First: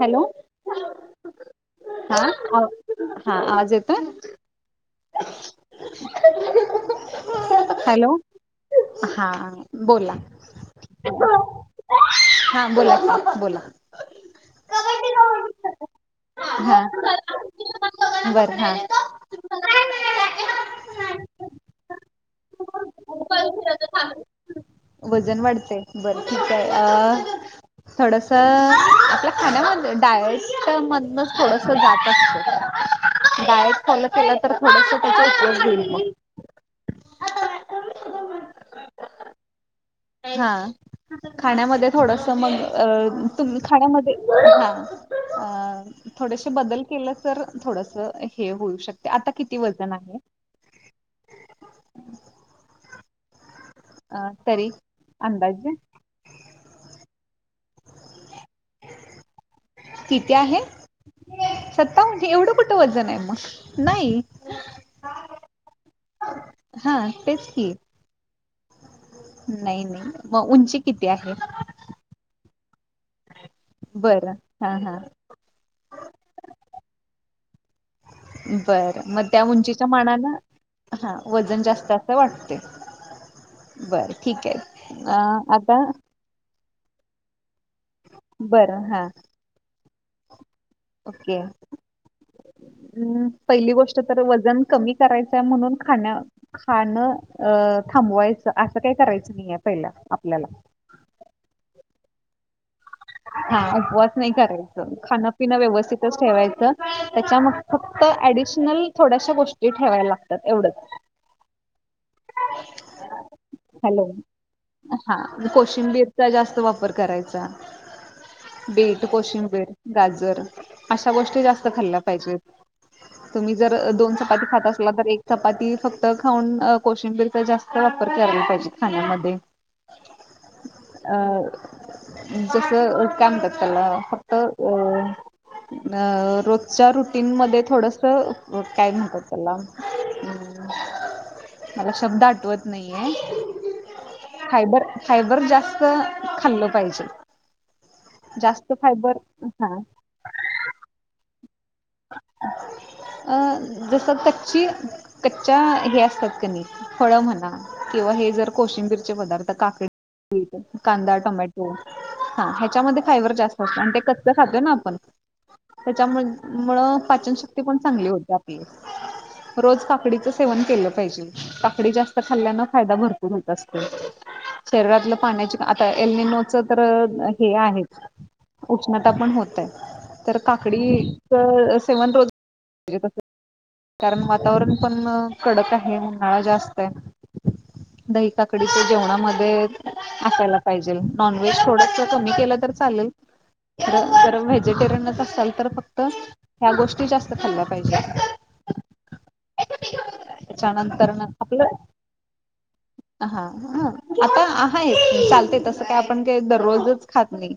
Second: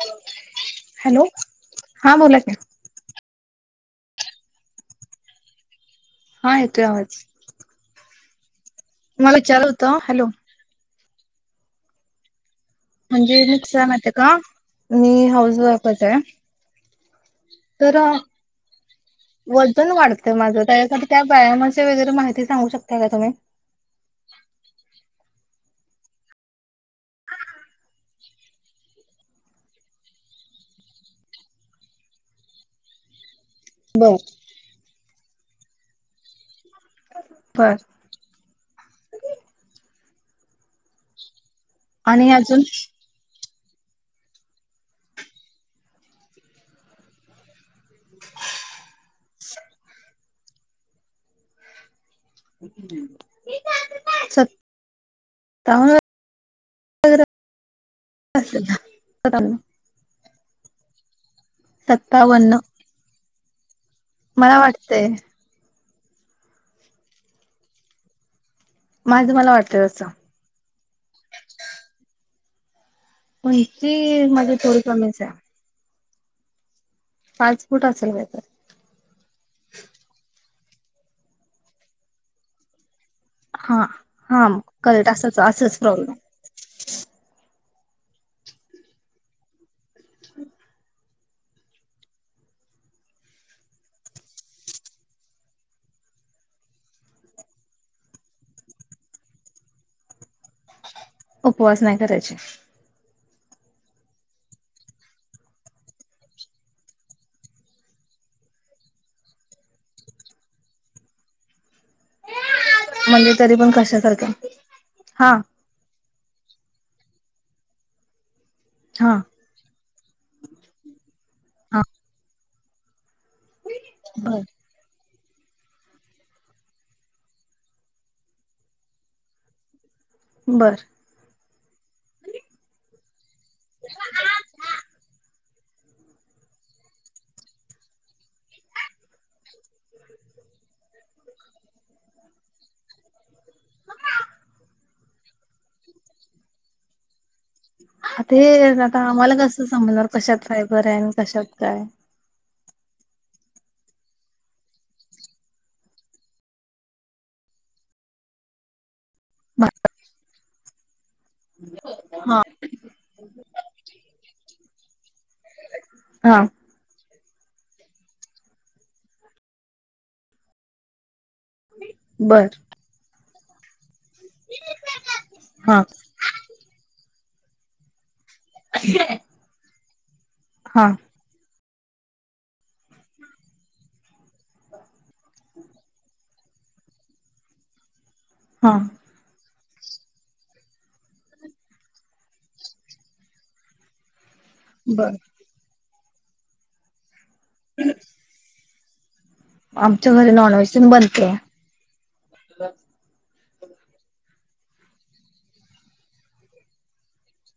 Hello hello हा बोला की. हा आवाज येतोय. [inaudible] हा येतोय आवाज. हॅलो हा मला विचारायचं होतं. बोला हॅलो. [unintelligible] की म्हणजे बोला नुकसानत का मी हाऊस वाईफचे. हा बर हा. वजन वाढत माझ, त्यासाठी त्या वयामाच्या वगैरे माहिती सांगू शकता का तुम्ही? बर ठीकाय थोडस आपल्या खाण्यामध्ये डायटमधनच थोडस जात असत. डायट तर बर थोड त्या ह. बर. हा. खाण्यामध्ये थोडंस आणि अजून मग तुम्ही खाण्यामध्ये हा थोडेसे बदल केलं तर थोडस हे होऊ शकते आता किती? किती वजन आहे? हम्. तरी अंदाजे सत्तावन्न [inaudible] किती आहे? सत्तावन म्हणजे एवढं सत्तावन्न कुठं वजण आहे मग? नाही मला वाटतेय. हा तेच की माझं मला नाही वाटतंय तसं नाही मग उंची किती आहे? उंची बरं माझी हा थोडी हा कमीचाय. पाच फुट अस बरं मग त्या उंचीच्या मानानं हा वजन जास्त असं वाटतय. हा हा मग करेक्ट असच असच आता प्रॉब्लेम बरं हा. ह. ओके् पहिली गोष्ट तर वजन कमी करायचंय म्हणून खाण्या खाणं अ थांबवायचं असं काही करायचं नईय पहिल्या आपल्याला उपवास नाय करायचे. हा उपवास नई करायचं खाणपिन व्यवस्थितच ठेवायचं त्याच्या मध्ये फक्त ऍडिशनल थोड्याश्या गोष्टी ठेवायला लागतात एवढच म्हणजे तरी पण हॅलो कशासारखं हा कोशिंबीरचा जास्त वापर करायचा. बीट हा कोशिंबीर गाजर अशा गोष्टी जास्त हा खाल्ल्या पाहिजेत. तुम्ही जर दोन बर चपाती खात असला तर एक चपाती फक्त खाऊन कोशिंबीरचा जास्त वापर करायला पाहिजे खाण्यामध्ये बर अं जस कामतात त्याला फक्त अ अ रोजच्या रुटीन मध्ये थोडस काय म्हणतात त्याला मला शब्द आठवत नाहीये फायबर फायबर जास्त खाल्लं पाहिजे. आता ते जास्त आता फायबर आम्हाला कस हा समजणार कशात फायबरय आणि कशात? काय अ जसं कच्ची कच्च्या हे असतात कणी फळं म्हणा किंवा हे जर कोशिंबीर चे पदार्थ आता काकडी कांदा टो टोमॅटो हा ह्याच्यामध्ये फायबर जास्त असतो आणि ते कच्च खातो ना आपण त्याच्यामुळे हा पाचनशक्ती पण चांगली होत्या आपली रोज काकडीच सेवन केलं पाहिजे काकडी जास्त बर खाल्ल्यान फायदा भरतो बहत असते शरीरातलं पाण्याची हा आता एल नी नो च तर हे आहेच उष्णता पण होतय तर काकडी हा सेवन रोज कारण वातावरण पण कडक आहे हा जास्ताय दही हा काकडीचे जेवणामध्ये असायला पाहिजे नॉनव्हेज थोडस कमी केलं तर चालल बर व्हेजिटेरियनच असाल तर फक्त ह्या गोष्टी जास्त खाल्ल पाहिजे आमच्या घरी नॉनव्हेज पण त्याच्यानंतर न बनते आपलं हा ह आता आहेय चालतेसं काय आपण का दररोजच खात नाही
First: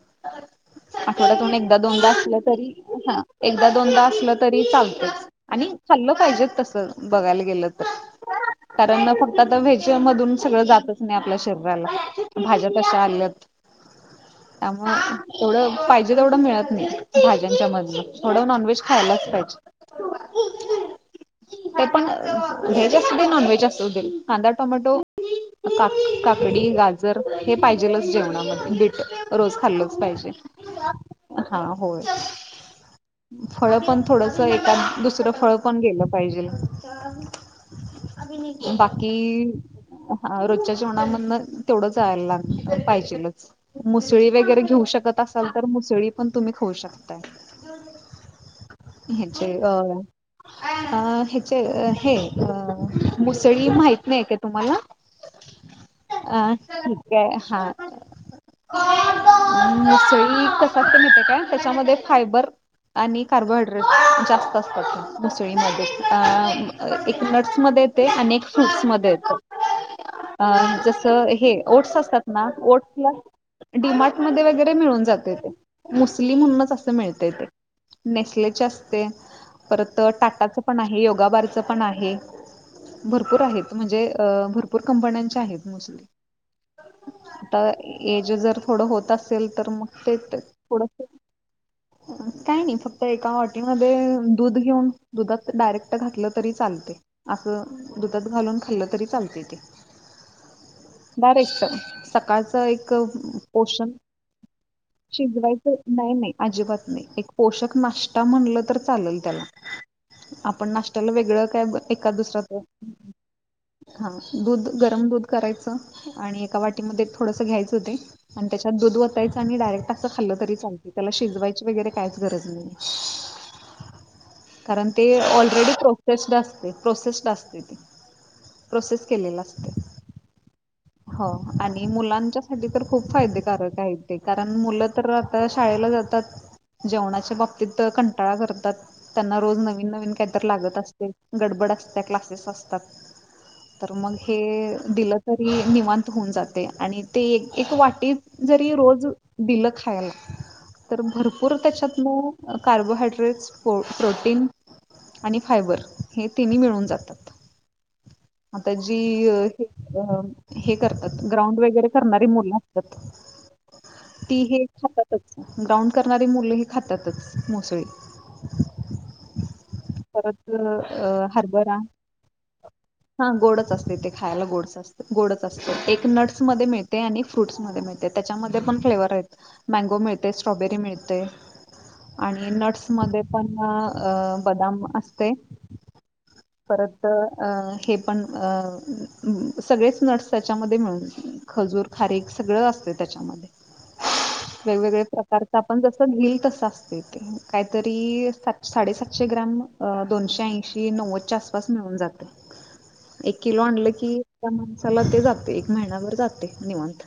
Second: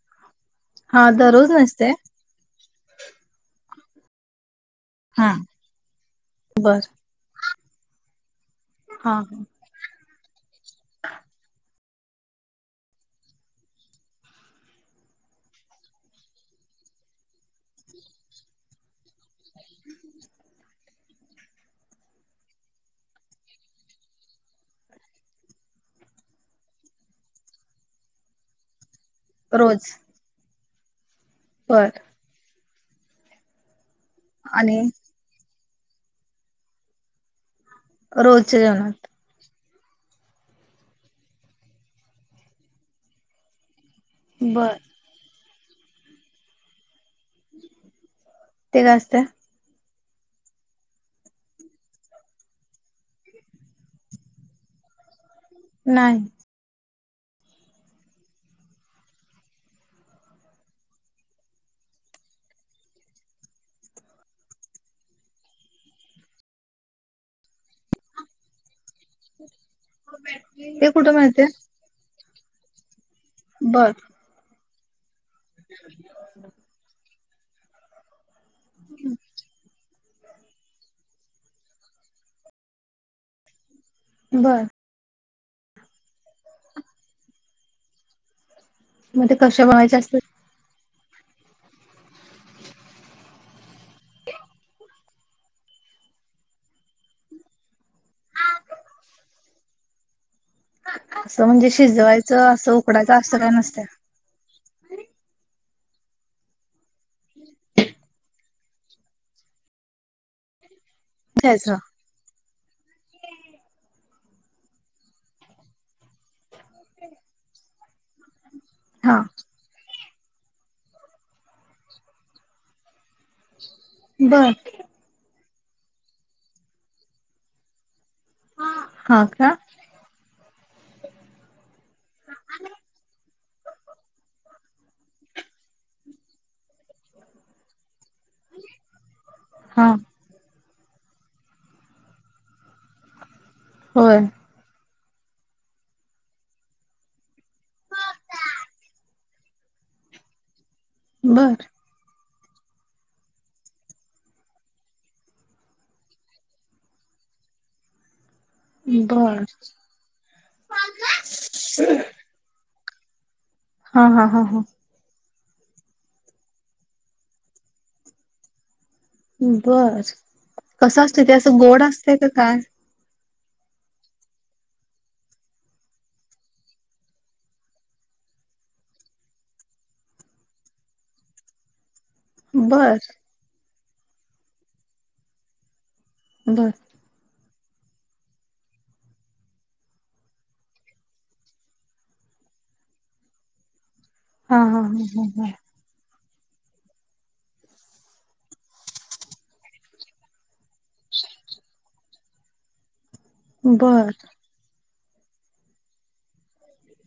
हा दररोज आठवड्यातुून एकदा नसते दोनदा असलं तरी हा एकदा दोनदा असल तरी चाल हा चाल पाहिजे त बर बघायला गे तर कारण हा फक्त हा सगळ जात नाही आपल्या शरी भाज्याश आल्या त्यामुळेड पाहिजे तेढ मिळत नाही भा मध डॉनवज खायलाजेण वज अस नन वज अस टमॅटो का काकडी गाजर हे पाहिजेलच जेवणामध्ये रोज खाल्लच पाहिजे ह हा बर होय फळपंत थोडंसं एका आणि दुसरं फळ कोण गेलं पाहिजे रोजच्या जेवणात बाकी हा रोजच्या जेवणामधन तेवढंचयला लाग पाहिजेलच मुसळी वगैरे बर घेऊ शकत अस असल तर मुसळी पण तुम्ही खऊ शकता ते काय असते हचे अ अ ह्याच्या हे अ मुसळी माहत नाही का तुम्हाला नाही अ हा मुसळी कसा मिते काय त्याच्यामध्ये फायबर आणि कार्बोहायड्रेट जास्त असतात मुसळीमध्ये अ एक नट्स मध्ये येत आणि फ्रूट्स मध्ये अ ते जस कुठे मिळते हे ओट्स असतात ना ओटला बर डीमार्ट मध्ये वगैरे मिळून जात मुस्लिम म्हणून अस मिळत नेकलेस अस परत तर टाटाचं पण आहे योगाबारचं पण आहे भरपूर आहेत म्हणजे बर भरपूर कंपन्यां मोस्ली आता ज जर थोडं होत मग ते असेल कशा तर बनवायचे मग ते असते थोडं काही नाही फक्त एका वाट ते दुध किऊन दुधात डायरेक्ट घातलं तरी चालतय असं दुधात घालून खाल्ल तरी चालतंय ते असं म्हणजे बरकच शिजवायचं सकाळच असं एक उकडायचं असं काय नसतं पोषण शिजवायचं नाही नाही अजिबात एक पोषक नाष्टा म्हणलं तर चालेल‌ त्यला आपण नाष्टा वेगळं काय घ्यायचं एका दुसराच हा दूध गरम दूध करायचं आणि एका वाटीमध्ये थोडस घ्यायचं ते आणि त्याच्यात दूध हा वतायचं आणि डायरेक्ट खाल्लं तरी चालते त्याला शिजवायची वगैरे कायच गरज नाहीये बर कारण ते ओल रेडी प्रोसेस्ड असते प्रोसेस्ड असते ती प्रोसेस हा केलेलं का असतयं हा आणि मुलांच्या साठी तर खूप फायदेकारक आहे ते कारण... मुलं तर आता शाळेला जातात जेवणाच्या बाबतीत तर कंट.. टाळा करतात त्यांना रोज हा नवीन नवीन कायतरी लागत अस गडबड असतीया क्लासेस असतात. तर मग होय हे दिलं.. तरी निवांत होऊन जातयं आणि ते एक एक वाटी जरी रोज दिलं खायाला.... तर भरपूर बर त्याच्यातन.. कार्बोहायड्रेट्स प्रो प्रोटीन आणि फायबर हे तिन्ही मिळून जातात. आता जी य बर हे करतात ग्राउंड वगैरे करणारी मुलं... हा हा [inaudible] ती हा हा हे खात्यातच ग्राउंड करणारी मुलंही खात्यातच मोस्टली बर कसं असतंय अ, ते असं हरभरा गोड असतयं का काय? हा गोडच असतयं ते खायला गोडच असतयं गोडच असत एक नट्स मध्ये मिळते आणि फ्रूट्स मध्ये मिळते त्याच्यामध्ये पण फ्लेवर हायत मँगो मिळतयं स्ट्रॉबेरी मिळतयं. आणि नट्स बर मधे पण अ.. अ बदाम असतयं. बर परत.. अ.. हे पण सगळेच नट्स त्याच्यामध्ये मिळून खजूर खारीक सगळं असतंय त्याच्यामधे.. हा हा वेगवेगळे हा हा हा प्रकारचं आपण जस घील.. त अस काहीतरी साडेसातशे ग्राम दोनशे ऐशी नव्वद आसपास मिळून जाते... एक किलो आणलं की... बर चला ते जाते एक महिनाभर जाते निवांत..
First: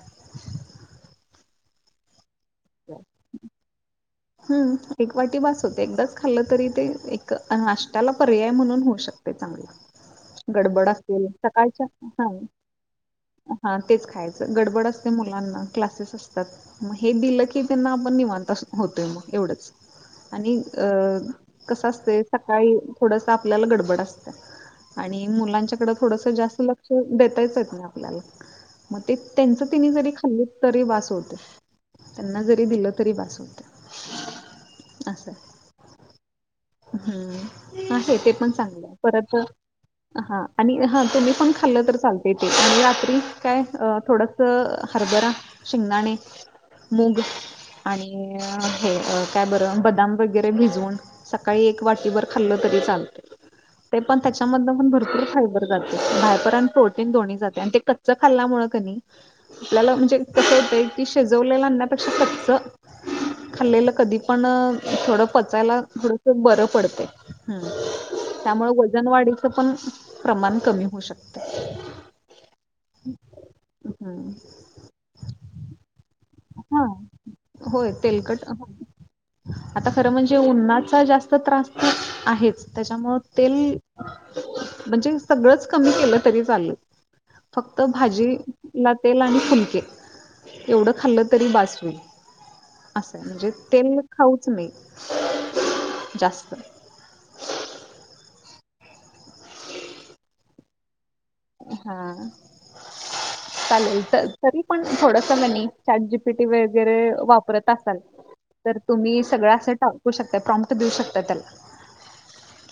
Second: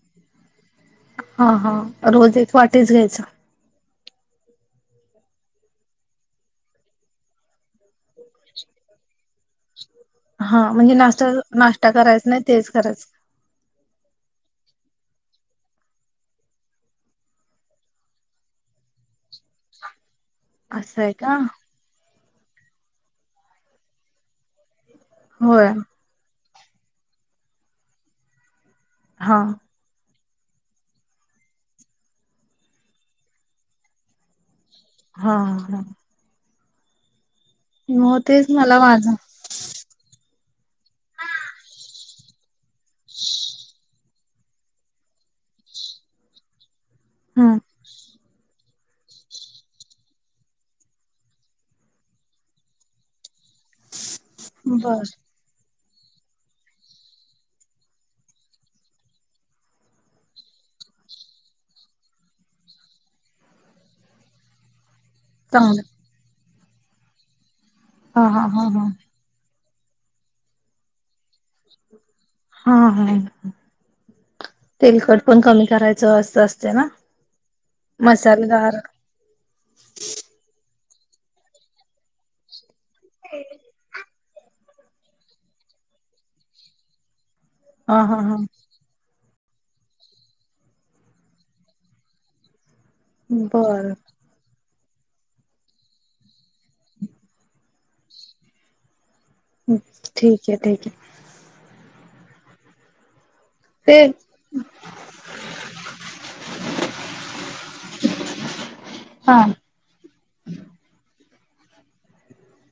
हा हा रोजे... वाटेच घ्यायचा... हम्म एक वाटी बास होते एकदाच खाल्लं तरी ते एक नाष्ट्याला पर्याय म्हणून होऊ शकते चांगल.. हा म्हणजे नाशता नाश्ता करायच हा नाही तेच करायच.. हा तेच खायचं गडबड असते मुलांना क्लासेस असतात मग हे दिलं की... की त्यांना आपण निवांता होतोय मग एवढंच.... आणि अ असं आहे का कस असतय सकाळी थोडस आपल्याला गडबड असतं... आणि होय मुलांच्याकडें थोडसं जास्त... लक्ष देतायच आहेत ना आपल्याला... मग ते हा त्यांच त्यांनी जरी... [unintelligible] ल्ली तरी बास होतय त्यांना जरी दिलं तरी बास होतय. हा हा हम् आहे मग ते तेच पण मला चांगलं माझं परत हा आणि हा ते मी पण खाल्लं तर चालत [unintelligible] ते [inaudible] आणि रात्री काय थोडं हरभरा, शेंगदाणे मुग हम्म आणि हे काय बरं बदाम वगैरे भिजवून सकाळी एक वाटीभर खाल्लं तरी चालतय. ते पण त्याच्यामध्ये पण बर भरपूर [inaudible] फायबर [unintelligible] फायबरर आणि प्रोटीन दोन् जाते ते कच्च खाल्ल्यामुळे क आपल्याला [inaudible] म्हणजे कस होत की शेजवलेलं अपेक्षा कचच खाल्लं कधी पण थोडं चांगलं पचायला थोडं खूप बरं पडतंय हम् हा हा हा त्यामुळे हा वजन वाढी [unintelligible] पण प्रमाण कमी होऊ शकत. हा हा तेलकट पण कमी करायचं अस हा होय तेलकट मसालेदार आता खरं म्हणजे उन्हात जास्त त्रास आहेच. त्याच्यामुं तेल म्हणजे सगळंच कमी केलं तरी चालेल. फक्त हा हा हा भाजी ला तेल आणि फुलके एवढं खाल्लं तरी बास होईल. असं म्हणजे बर तेल खाऊच नाही [inaudible] जास्त ठीक आहे, ठीक आहे. हा [inaudible] [inaudible] ते चालेल तर तरी पण थोडसनी चॅट जीपीटी वगैरे वापरत असाल तर तुम्ही हा सगळं असं टाकू शकता प्रॉमट देऊ शकता त्याला.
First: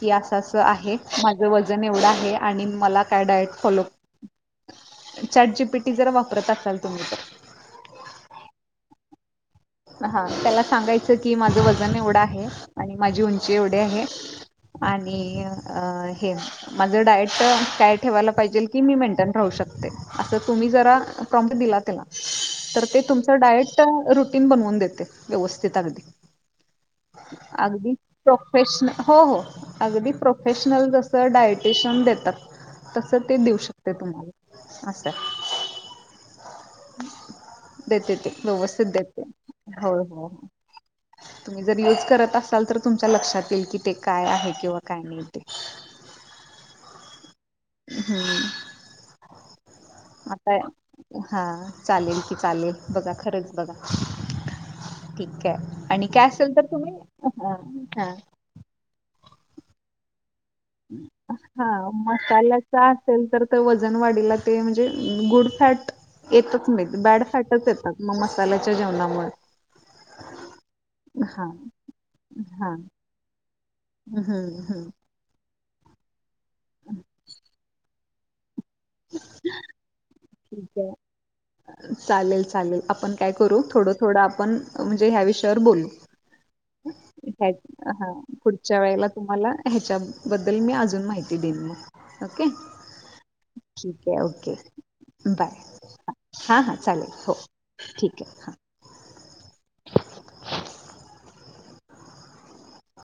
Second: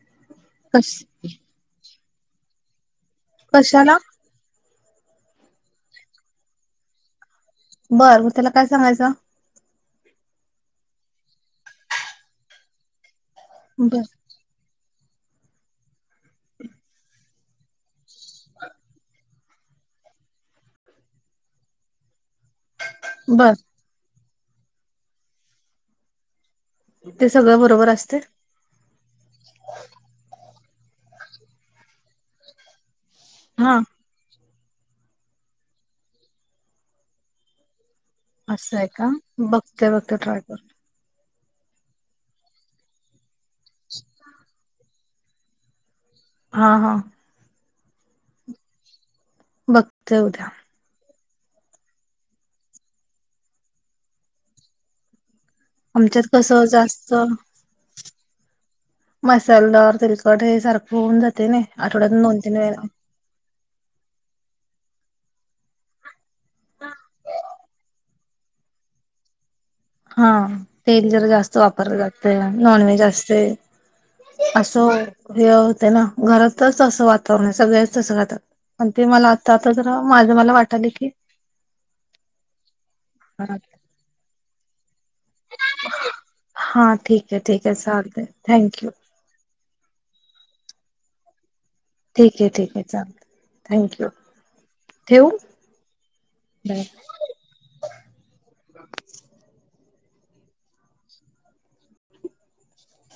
की असं असं कश आहे माझं वजन एवढं आहे [unintelligible] आणि मला काय? कशाला? चॅटजी जीपीटी जर वापरत असाल तुम्ही तर बरं, मग त्याला काय सांगायचं? हा त्याला सांगायचं की माझं वजन एवढं आहे आणि माझी उं एवढे आहे. बर आणि हे माझं डायट का ठेवायलाहिजे की मी में राू शकते असं तुम्ही जरा प्रॉम दिला. त्याला तर ते तुमचं बर डायट तिनबन वंदेते व्यवस्थित अगदीिक ते सगळं बरोबर अगदी असते प्रफेशन अगदी प्र ोफेशनल जसं डायटेशन देतात. तसं ते देऊ हा शकते तुम्हाला असं देतेते असं व्यवस्थित आहे का देत. बघते बघते ट्राय करू. तुम्ही जर यूज करत असाल तर तुमच्या लक्षात येईल की ते काय आहे किंवा काय नव्हते. हा हा हम्म. वक्तव द्या. आता हा चालेल की चालेल बघा खरंच बघा ठीक आणि कॅ आमच्यात असेल तर कसं तुम्ही जास्त हा मसालदार ते [unintelligible] हे सारखं होऊन जाते ना, हा आठवड्यातून दोन तीन वेळा. मसाल्याचा असेल तर वजन वाढीला ते म्हणजे गुड फॅट येतच नाहीत बॅड फॅटच येतात. मग मसाल्यांच्या जेवणामुळे हा तेल जरा हा जास्त वापरलं जातं हा नॉनव्हेज असते. हम्म आसो हम्म हे त्यांना घरातच असं वातावरण आहे. सगळच तसं [inaudible] आणि ते मला आता आता जरा मला ठीक वाटतं [unintelligible] आहे की चालेल चालेल आपण काय करू थोडं थोडं आपण म्हणजे ह्या विषयावर बोलू हा ठीक आहे हं ठीक आहे हा चालते पुढच्या थँक्यू वेळेला तुम्हाला ह्याच्या बद्दल मी अजून माहिती देईन मग ठीक आहे ओके ठीक आहे चाल थँक ठीक यू आहे ओके ठेवू? बाय हां हां बाय चालेल हो ठीक आहे हां. [unintelligible]